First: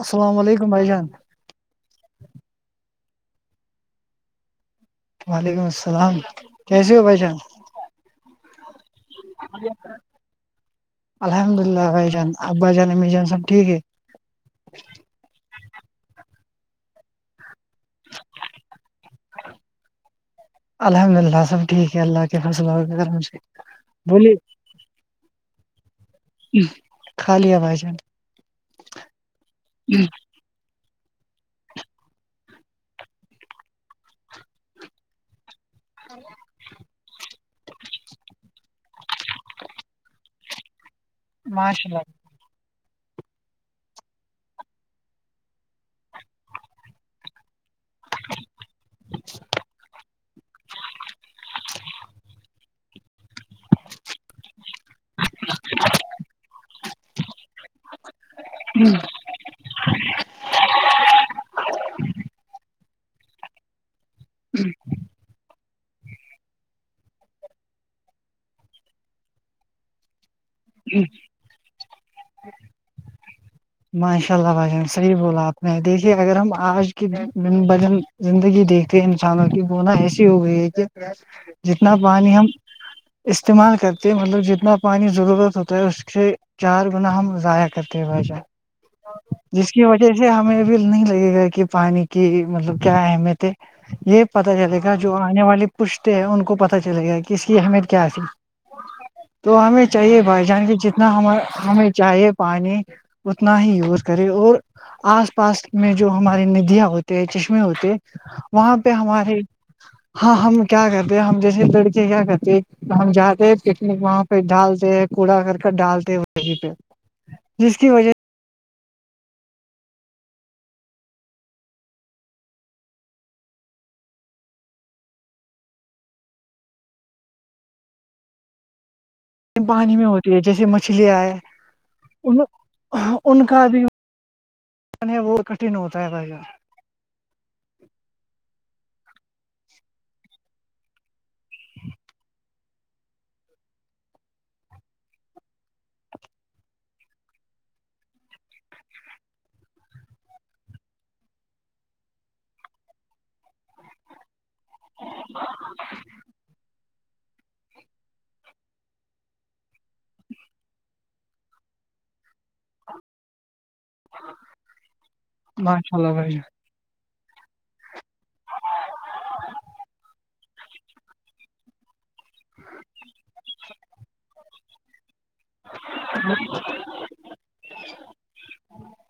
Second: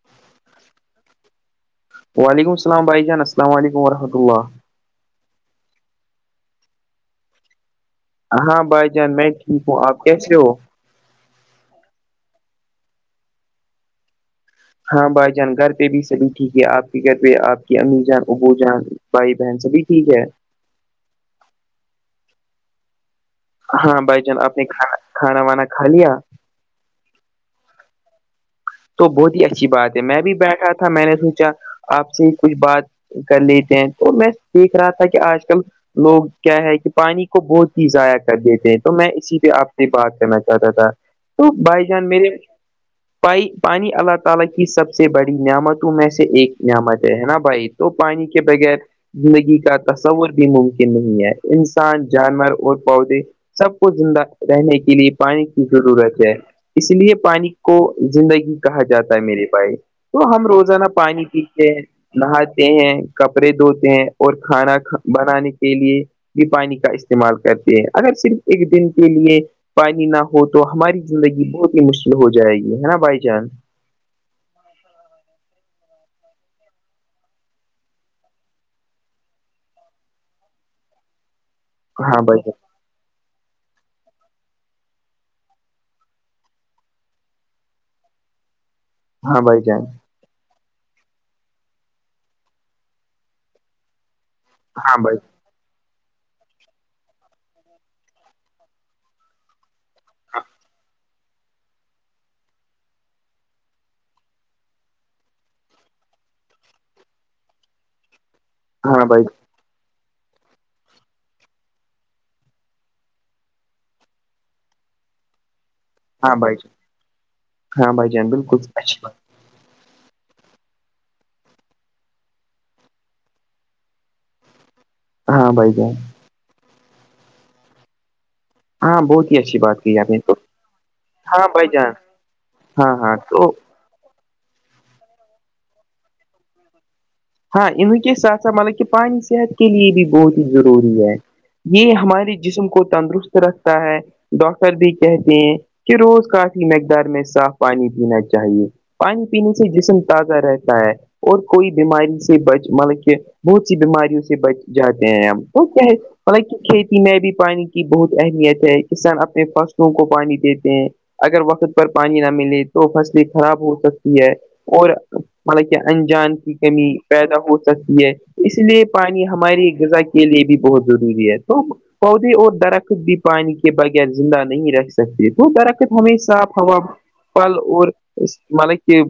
اسلام علیکم بھائی جان وعلیکم السلام بھائی جان السلام علیکم ورحمۃ اللہ وعلیکم السلام کیسے ہو بھائی جان ہاں بھائی جان میں ٹھیک ہوں آپ کیسے ہو الحمد للہ بھائی جان آپ بھائی جان امی جان سب ٹھیک ہے ہاں بھائی جان گھر پہ بھی سبھی ٹھیک ہے آپ کے گھر پہ آپ کی امی جان ابو جان بھائی بہن سبھی ٹھیک ہے الحمد للہ سب ٹھیک ہے اللہ کے فضل و کرم سے ہاں بھائی بولیے جان آپ نے کھانا کھانا وانا کھا لیا کھا لیا بھائی جان تو بہت ہی اچھی بات ہے میں بھی بیٹھا تھا تھا میں نے سوچا آپ سے کچھ بات کر لیتے ہیں تو میں دیکھ رہا تھا کہ آج کل لوگ کیا ہے کہ پانی کو بہت ہی ضائع کر دیتے ہیں تو میں اسی پہ آپ سے بات کرنا چاہتا تھا تو بھائی ماشاء اللہ جان میرے پائی پانی اللہ تعالی کی سب سے بڑی نعمتوں میں سے ایک نعمت ہے نا بھائی تو پانی کے بغیر زندگی کا تصور بھی ممکن نہیں ہے انسان جانور اور پودے سب کو زندہ رہنے کے لیے پانی کی ضرورت ہے اس لیے پانی کو زندگی کہا جاتا ہے میرے بھائی تو ہم روزانہ پانی پیتے ہیں نہاتے ہیں کپڑے دھوتے ہیں اور کھانا بنانے کے لیے بھی پانی کا استعمال کرتے ہیں اگر صرف ایک دن کے لیے پانی نہ ہو ہو تو ہماری زندگی بہت ہی مشکل ہو جائے گی ہے نا بھائی جان ماشاء اللہ بھائی جان صحیح بولا آپ دیکھیے اگر ہم آج کی بجن زندگی دیکھتے انسانوں کی بنا ایسی ہو گئی ہے کہ جتنا ہاں پانی بھائی ہم جان استعمال کرتے ہیں مطلب جتنا پانی ضرورت ہوتا ہے اس سے چار گنا ہم ضائع کرتے ہیں بائی ج ہاں بھائی جس کی جان وجہ [unintelligible] جیسے ہمیں بھی نہیں لگے گا کہ پانی کی مطلب کیا اہمیت ہے یہ پت چلے گا ہاں جو بھائی آنے والے پوچھتے ہیں ان کو پت چل گیا کہ اس کی اہمیت کیا تھی تو ہمیں چاہیے بھائی [unintelligible] جان کے جتنا ہم ہمیں چاہیے پانی اتنا ہی یوز کرے اور آس پاس میں جو ہماری ندیاں ہوتے ہیں چشمے ہوتے وہاں پہ ہاں بھائی ہمارے ہاں ہم کیا کرتے ہم جیسے لڑکے کیا کرتے ہم جاتے ہیں پکنک وہاں پہ ڈالتے کوڑا کرکٹ ڈالتے ہیں ہاں وہیں بھائی جان پہ جس کی ہاں بھائی وجہ جان بالکل اچھی بات ہاں بھائی جان ہاں بہت ہی اچھی بات پانی کی میں آپ نے تو ہوتی ہے جیسے مچھلیاں ہے ہاں بھائی جان ان ہاں ہاں ان تو کا بھی وہ کٹھن ہوتا ہے بھائی جان ہاں انہیں کے ساتھ ساتھ مطلب کہ پانی صحت کے لیے بھی بہت ہی ضروری ہے یہ ہمارے جسم کو تندرست رکھتا ہے ڈاکٹر بھی کہتے ہیں کہ روز کافی مقدار میں صاف پانی پینا چاہیے پانی پینے سے جسم تازہ رہتا ہے اور کوئی بیماری سے بچ مطلب کہ بہت سی بیماریوں سے بچ جاتے ہیں ہم کیا مطلب کہ کھیتی میں بھی پانی کی بہت اہمیت ہے کسان اپنے فصلوں کو پانی دیتے ہیں اگر وقت پر پانی نہ ملے تو فصلیں خراب ہو سکتی اور مطلب کہ ماشاء اللہ بھائی انجان کی جان کمی [unintelligible] پیدا ہو سکتی ہے اس لیے پانی ہماری غذا کے لیے بھی بہت ضروری ہے تو پودے اور درخت بھی پانی کے بغیر زندہ نہیں رہ سکتے وہ کررق تو ہمی صاف ہوا [unintelligible] پھل اور مانک کے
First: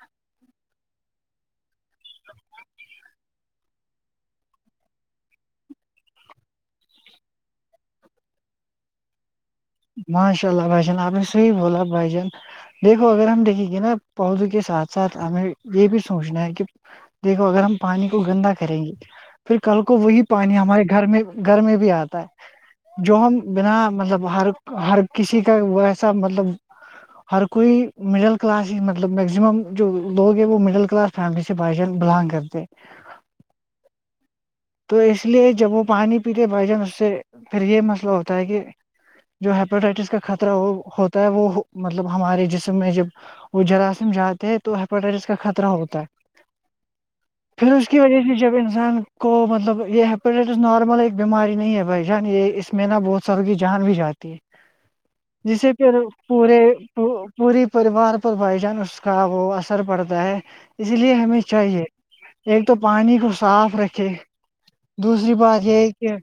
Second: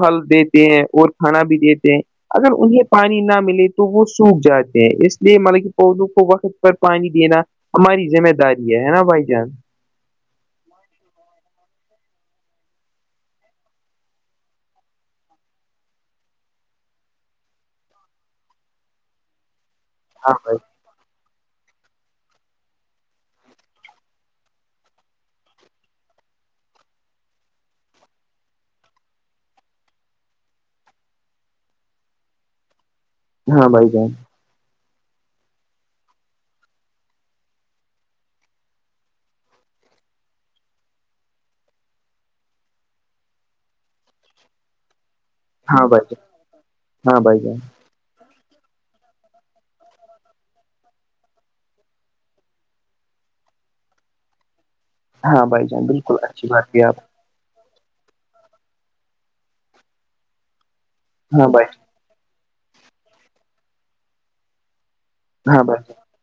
پھل دیتے ہیں اور کھانا بھی دیتے ہیں اگر انہیں پانی نہ ملے تو وہ سوکھ جاتے ہیں اس لیے مطلب کہ پودوں کو وقت پر پانی دینا ہماری ذمہ داری ہے ہے نا بھائی جان ماشاء اللہ بھائی جان آپ نے صحیح بوول بھائی جان [unintelligible] دیکھو اگر ہم دیکھیں گے نا پود کے ساتھ ساتھ ہمیں یہ بھی سوچنا ہے کہ [unintelligible] دیکھو اگر ہم پانی کو گندا کریں گے پھر کل کو وہی ہاں بھائی پانی ہمارے گھر میں گھر میں بھی آتا ہے جو ہم بنا مطلب ہر [unintelligible] ہر کسی کا ویسا مطلب ہر کوئی مڈل کلاس ہی مطلب مگزیمم جو لوگ ہے وہ مڈل کلاس فیملی سے بائی ج بلانگ کرتے ہیں ہاں بھائی جن [unintelligible] تو اس لیے جب وہ پانی پیتے بھائی جان اس سے پھر یہ مسئلہ ہوتا ہے کہ [unintelligible] جو ہیپیٹائٹس کا خطرہ وہ ہوتا ہے وہ مطلب ہمارے جسم میں جب وہ جراثم جاتے ہیں تو ہیپاٹائٹس کا خطر ا ہاں بھائی ہوتا ہے جان ہاں بھائی جان پھر اس کی وجہ سے جب انسان کو مطلب یہ ہیپیٹٹس نارمل ایک بیماری نہیں ہے بھائی جان یہ اس میں نا بہت ساروں کی جان بھی جاتی ہے [inaudible] جسے جان پھر بالکل اچھی پورے بات ہے آپ [unintelligible] پوری پریوار پر بائی جان اس کا وہ اثر پڑتا ہے اس لیے ہمی ں ہاں بھائی چاہیے [unintelligible] ایک تو پانی کو صاف رکھے دوسری ہاں بات بھائی یہ ہے کہ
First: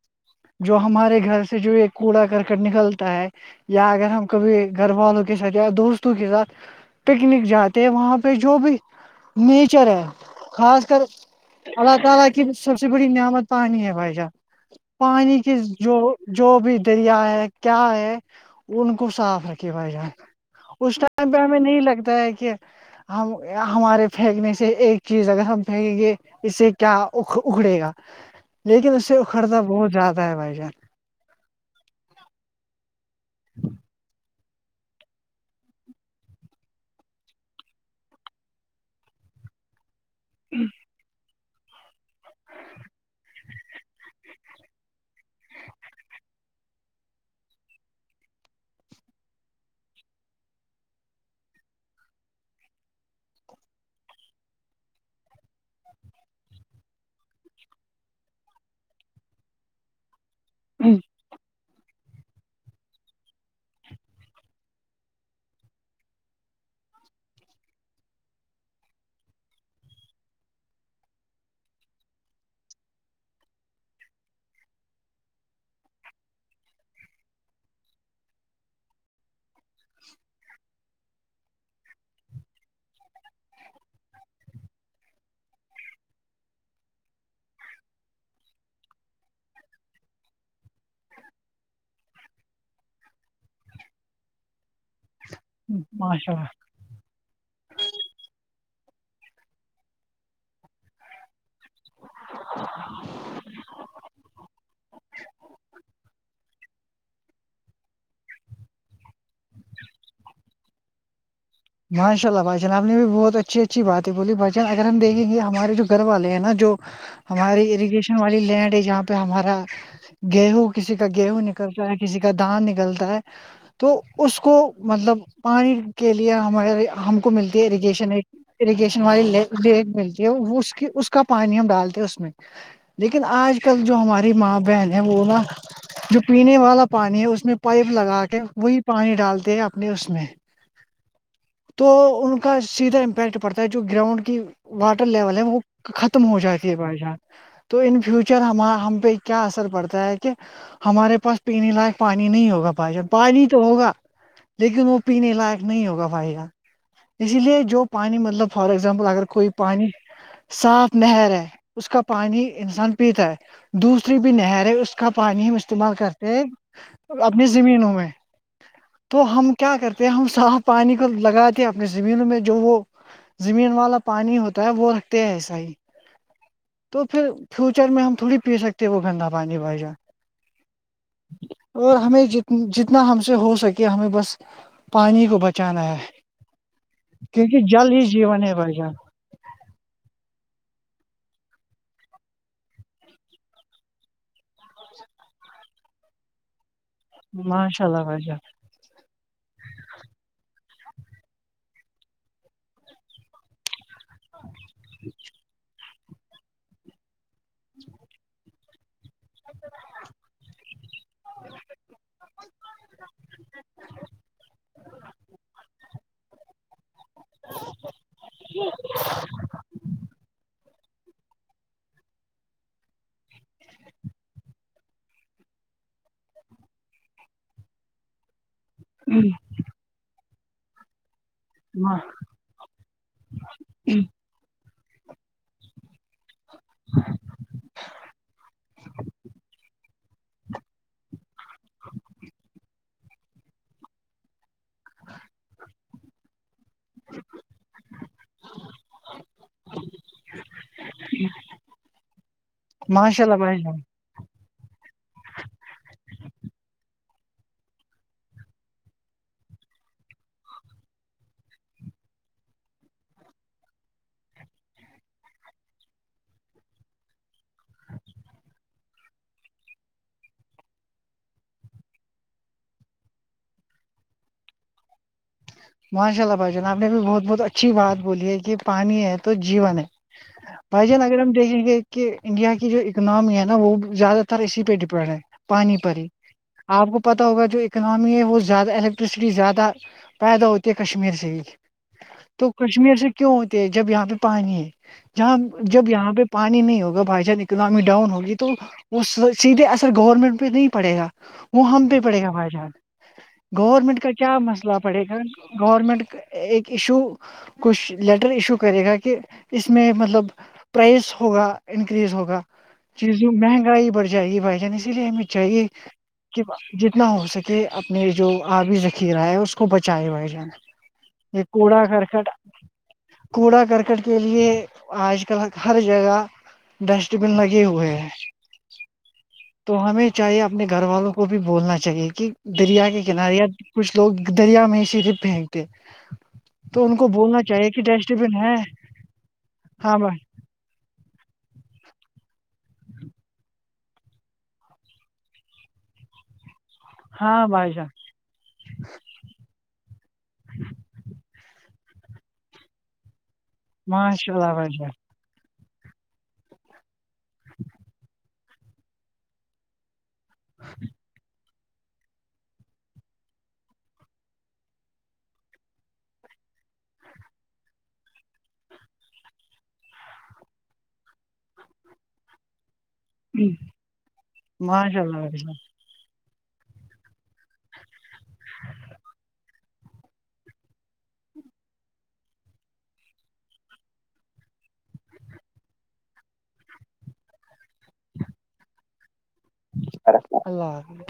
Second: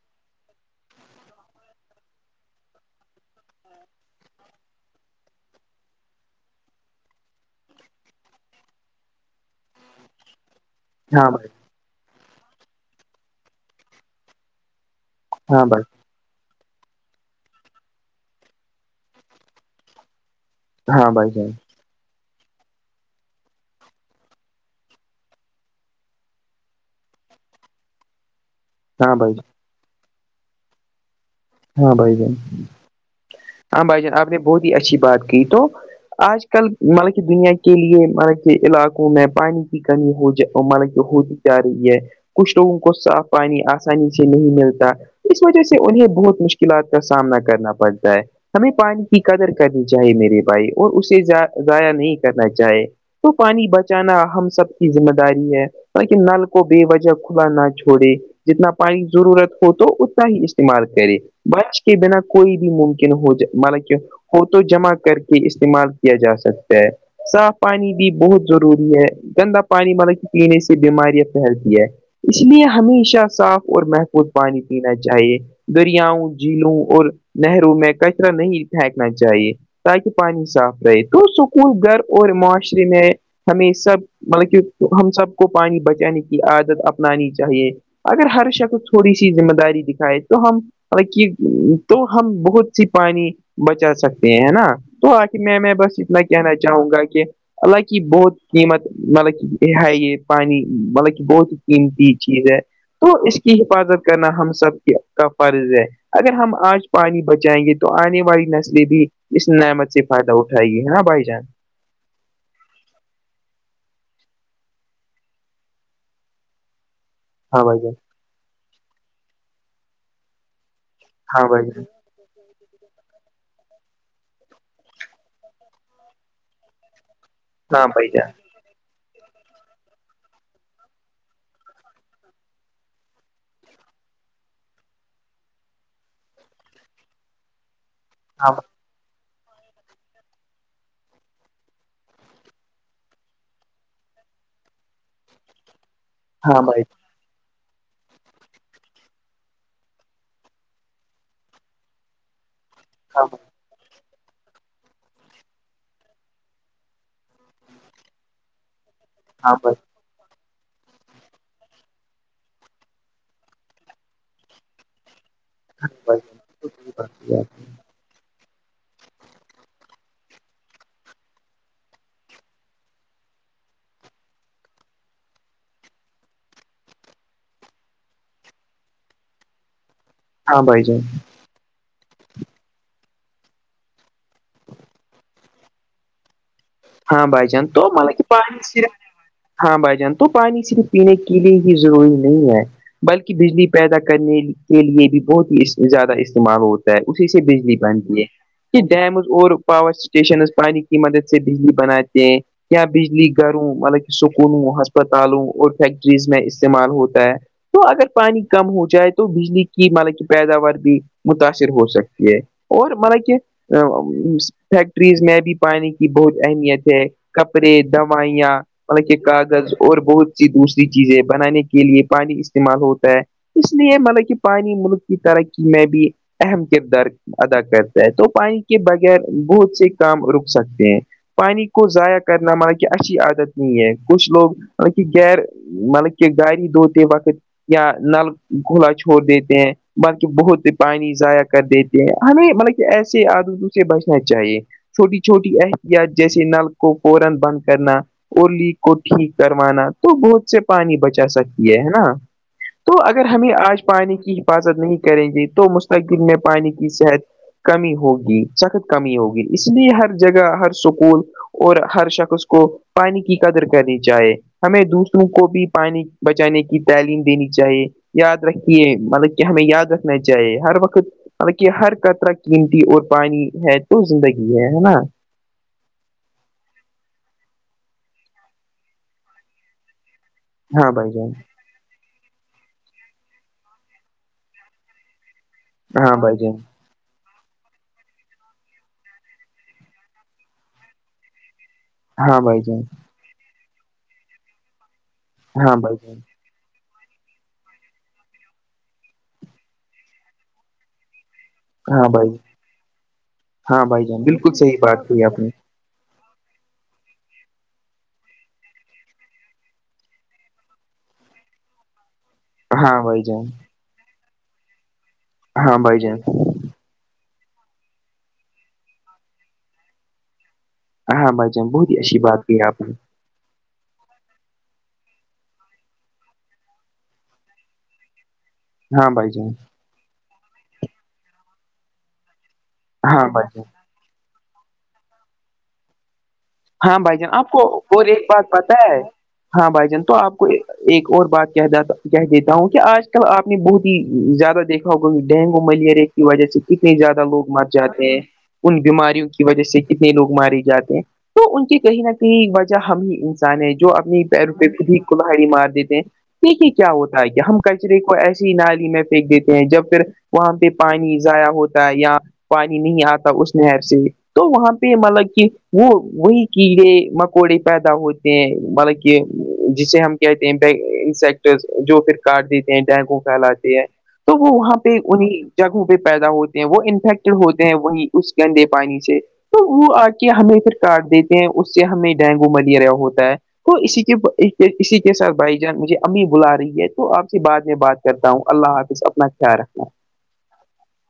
جو ہمارے گھر سے جو یہ کوڑا کرک نکلتا ہے [unintelligible] یا اگر ہم کبھی گھر والوں کے ساتھ یا دوستوں کے ساتھ پکنک جاتے ہیں وہاں پہ جو بھی نیچر ہے خاص ہاں بھائی اللہ تعالا کی سب سے بڑی نعمت پانی ہے بھائیشاہ [unintelligible] پانی کے ہاں بھائی جو [unintelligible] جو بھی دریا ہے کیا ہے ان کو صاف رکھے ب جان [unintelligible] اس ہاں بھائی ٹائم پہ جان ہمیں نہیں لگتا ہے کہ ہم ہمارے پھینکنے سے ایک چیز اگر ہم پھینکیں گے اس سے کیا اکھڑے گا لیکن اس ہاں سے بھائی اکھڑتا بہت زیادہ ہے بھائی جان ہاں بھائی جن ہاں بھائی جان آپ نے بہت ہی اچھی بات کی تو آج کل مطلب کی دنیا کے لیے مطلب کے علاقوں میں پانی [unintelligible] [unintelligible] جا رہی ہے کچھ لوگوں کو صاف پانی آسانی سے نہیں ملتا اس وجہ سے انہیں بہت مشکلات کا سامنا کرنا پڑتا ہے ہمیں پانی کی قدر کرنی چاہیے میرے بھائی اور اسے ضائع نہیں کرنا چاہے تو پانی بچانا ہم سب کی ذمہ داری ہے کہ نل کو بے وجہ کھلا نہ چھوڑے جتنا پانی کی ضرورت ہو تو ہی استعمال جان کرے بچ کے بنا کوئی بھی ممکن ہو جائے مطلا کہ اور تو جمع کر کے استعمال کیا جا سکتا ہے صاف پانی بھی بہت ضروری ہے گندا پانی مطلب کہ پینے سے بیماریاں پھیلتی ہے اس لیے ہمیشہ صاف اور محفوظ پانی پینا چاہیے دریاؤں جیلوں اور نہروں میں کچرا نہیں پھینکنا چاہیے تاکہ پانی صاف رہے تو سکول گھر اور معاشرے میں ہمیں سب مطلب کہ ہم سب کو پانی بچانے کی عادت اپنانی چاہیے اگر ہر شخص تھوڑی سی ذمہ داری دکھائے تو ہم مط کہ تو ہم بہت سی پانی بچا سکتے ہیں نا تو آخر میں میں بس اتنا ماشاء اللہ کہنا چاہوں گا کہ الاللہک بہت قیمت مطلب کہ یہ ہے یہ پانی مطلب کہ بہت قیمتی چیز ہے تو اس کی حفاظت کرنا ہم سب کا فرض ہے اگر ہم آج پانی بچائیں گے تو آنے والی نسلیں بھی اس نعمت سے فائدہ اٹھائے گی ہے نا بھائی جان ماشا اللہ بھائی جان آپ نے بھی بہت اچھی اچھی بات ہے بولی بائیان اگر ہم دیکیں گے ہمارے جو گھر والے ہیں نا جو ہاں ہماری بھائی جان اریگیشن والی لینڈ ہے جہاں پہ ہمارا گیہوں کسی کا گیہوں ہاں بھائی جان نکلتا ہے کسی کا دان نکلتا ہے تو اس کو مطلب پانی کے لیے ہمارے ہم کو ملتی ہے ہاں بھائی اریگیشن ایک جان اریگیشن والی لی ملتی ہے اس کی اس کا پانی ہم ڈالتے ہیں اس میں لیکن آج کل جو ہماری ماں بہن ہے وہ نا جو پینے والا پانی ہے اس میں پائپ لگا کے ہاں وہی پانی ڈالتے ہیں اپنے اس میں تو ان کا سیدھا امپیکٹ پڑتا ہے جو گراؤنڈ کی واٹر لیول ہے وہ ختم ہو جاتی ہے بھائی جان تو ان فیوچر ہم پہ کیا اثر پڑتا ہے کہ ہمارے پاس پینے لائق پانی نہیں ہوگا فائ جہ ہاں پانی تو ہوگا لیکن وہ پینے لائق نہیں ہوگا فائدہ اسی لیے جو پانی مطلب فار اگزامپل اگر کوئی ہاں بھائی پانی صاف نہر ہے اس کا پانی انسان پیتا ہے دوسری بھی نہر ہے اس کا پانی ہم استعمال ہاں بھائی کرتے ہیں اپنی زمینوں میں تو ہم کیا کرتے ہیں ہم صاف پانی کو لگاتے ہیں اپنی زمینوں میں جو وہ زمین والا پانی ہوتا ہے وہ رکھتے ہیں ایسا ہی تو پھر فیوچر میں ہم تھوڑی پی سکتے ہیں وہ گندا پانی بھائی جا ہاں بھائی جائے اور ہمیں جت جتنا ہم سے ہو سکے ہمیں بس پانی کو بچانا ہے ہاں بائی کیونکہ جان تو جل ہی م کہ پ جیون ہے بھائی جان ہاں بھائی جان تو پانی صرف پینے کے لیے ہی ضروری نہیں ہے بلکہ بجلی پیدا کرنے کے لئے بھی بہت ہی زیادہ استعمال ہوتی اسی سے بجلی ماشاء اللہ بنتی ہے بھائی یہ ڈیمز اور پاور اسٹیشنز پانی کی مدد سے بجلی بناتے ہیں یا بجلی گھروں مطلب کہ سکولوں ہسپتالوں اور فیکٹریز میں استعمال ہوتا ہے تو اگر پانی کم ہو جائے تو بجلی کی مطلب کہ پیداوار بھی متاثر ہو سکتی ہے اور مطلب کہ [unintelligible] فیکٹریز میں بھی پانی کی بہت اہمیت ہے کپڑے دوائں مطلب کہ کاغذ اور بہت سی دوسری چیزیں بنانے کے لیے پانی استعمال ہوتا ہے اس لیے مطلب کہ پانی ملک کی ترقی میں بھی اہم کردار ادا کرتا ہے تو پانی کےبغیر بہت سے کام رک سکتے ہیں پانی کو جان ضائع کر مطلب کہ اچھی عادت نہیں ہے کچھ لوگ مطلب کہ غیر مطلب کہ گاڑ دھوتے وقت یا نل گھولا چھوڑ دیتے ہیں بلکہ بہت ہی پانی ضائع کر دیتے ہیں ہمیں مطلب کہ ایسے عادتوں سے بچنا چاہیے چھوٹی چھوٹی احتیاط جیسے نل کو فورا بند کرنا اولی کو ٹھیک کروانا تو بہت سے پانی بچا سکتی ہے ہے نا تو ماشاء اگر اللہ ہمیں بھائی جان آج پانی کی حفاظت نہیں کریں گے تو مستقبل میں پانی کی صحت کمی ہوگی سخت کمی ہوگی اس لیے ہر جگہ ہر سکول اور ہر شخص کو پانی کی قدر کرنی چاہے ہمیں دوسروں کو بھی پانی بچانے کی تعلیم دینی چاہیے یاد رکھیے مطلب کہ ہمیں یاد رکھنا چاہیے ہر وقت بالانکہ ہر قطرہ قیمتی اور پانی ہے تو زندگی ہے ہے نا ماشاء اللہ بھائی جان آب نے بھی بہت بہت اچھی بات بولی ہے کہ پانی ہے تو جیون ہے بھائی جان اگر ہم دیکھیں گے کہ انڈیا کی جو اکناممی ہے نا وہ زیادہ تر اسی پہ ڈیپینڈ ہے پانی پر ہی ہاں بھائی جان آپ کو پتا ہوگا جو اکنامی ہے وہ زیادہ الیکٹرسٹی زیادہ پیدا ہوتے ہے کشمیر سے ہی ہاں تو بھائی جان کشمیر سے کیوں ہوتے ہے جب یہاں پہ پانی ہے جہاں ہاں جب بھائی جان یہاں پہ پانی نہیں ہوگا بائی چان اکنامی ڈاؤن ہوگی تو وہ سیدھے اثر گورنمنٹ پہ نہیں پڑے گا وہ ہم پہ پڑے گا بھائی جان ہاں گورنمنٹ بھائی کا جان کیا بالکل صحیح مسئلہ پڑے بات گا کی آپ نے گورنمنٹ ایک ایشو کچھ لیٹر ایشو کرے گا کہ اس میں مطلب پرائس ہوگا انکریز ہوگا ہاں بھائی چیزیں جان مہنگائی بڑھ جائے گی بھائی جان اسی لیے ہمیں چاہیے ہاں بھائی جان کہ جتنا ہو سکے اپنے جو آبی ذخیرہ ہے اس کو بچائے بھائی جان ہاں یہ بھائی جان کوڑا بہت ہی کرک اچھی بات کی ہے آپ نے کوڑا کرکٹ کے لیے آج کل ہر جگہ ڈسٹ بن لگے ہوئے ہیں ہاں بھائی جان تو ہمیں چاہیے اپنے گھر والوں کو بھی بولنا چاہیے کہ دریا کے ہاں کنارے یا بھائی جان کچھ لوگ دریا میں صرف پھینکتے تو ان ہاں کو بھائی جان بولنا آپ کو چاہیے کہ اور ڈسٹ ایک بن بات پتا ہے ہاں بھائی جان تو آپ کو ایک اور بات کہات کہہ دیتا ہوں کہ آج کل آپ نے بہت ہی زیادہ دیکھا ہوگا ڈینگو ملیریا [unintelligible] وجہ سے کتنے زیادہ ہاں لوگ مر بھائی جان جاتے ہیں ان بیماریوں کی وجہ سے کتنے لوگ مارے جاتے ہیں تو ان کی کہیں نہ کہیں وجہ ہم ہی انسان ہے جو اپنی ماشاء اللہ پیروں پہ بھائی خود ہی کلہاڑی مار دیتے ہیں دیکھیے کیا ہوتا ہے کیا ہم کچرے کو ایسے نالی میں پھینک دیتے ہیں جب پھر وہاں پہ پانی ضائع ہوتا یا پانی نہیں آتا اس نہر سے تو وہاں پہ مطلب کہ وہ وہی کیڑے مکوڑے پیدا ہوتے ہیں مطلب کہ جسے ہم کہتے ہیں انسیکٹ جو پھر کارڈ دیتے ہیں ڈینگوں جان پھیلاتے ہیں تو وہ وہاں پہ ماشاء اللہ بھائی انہیں جان جگہوں پہ پیدا ہوتے ہیں وہ انفیکٹڈ ہوتے ہیں وہی اس گندے پانی سے تو وہ آ کے ہمیں پھر کاٹ دیتے ہیں اس سے ہمیں ڈینگو ملیریا ہوتا ہے تو اسی کے اسی کے ساتھ بھائی جان مجھے امی بلا رہی ہے تو آپ بعد میں بات کرتا ہوں اللہ حافظ اپنا خیال رکھنا اللہ حف [unintelligible]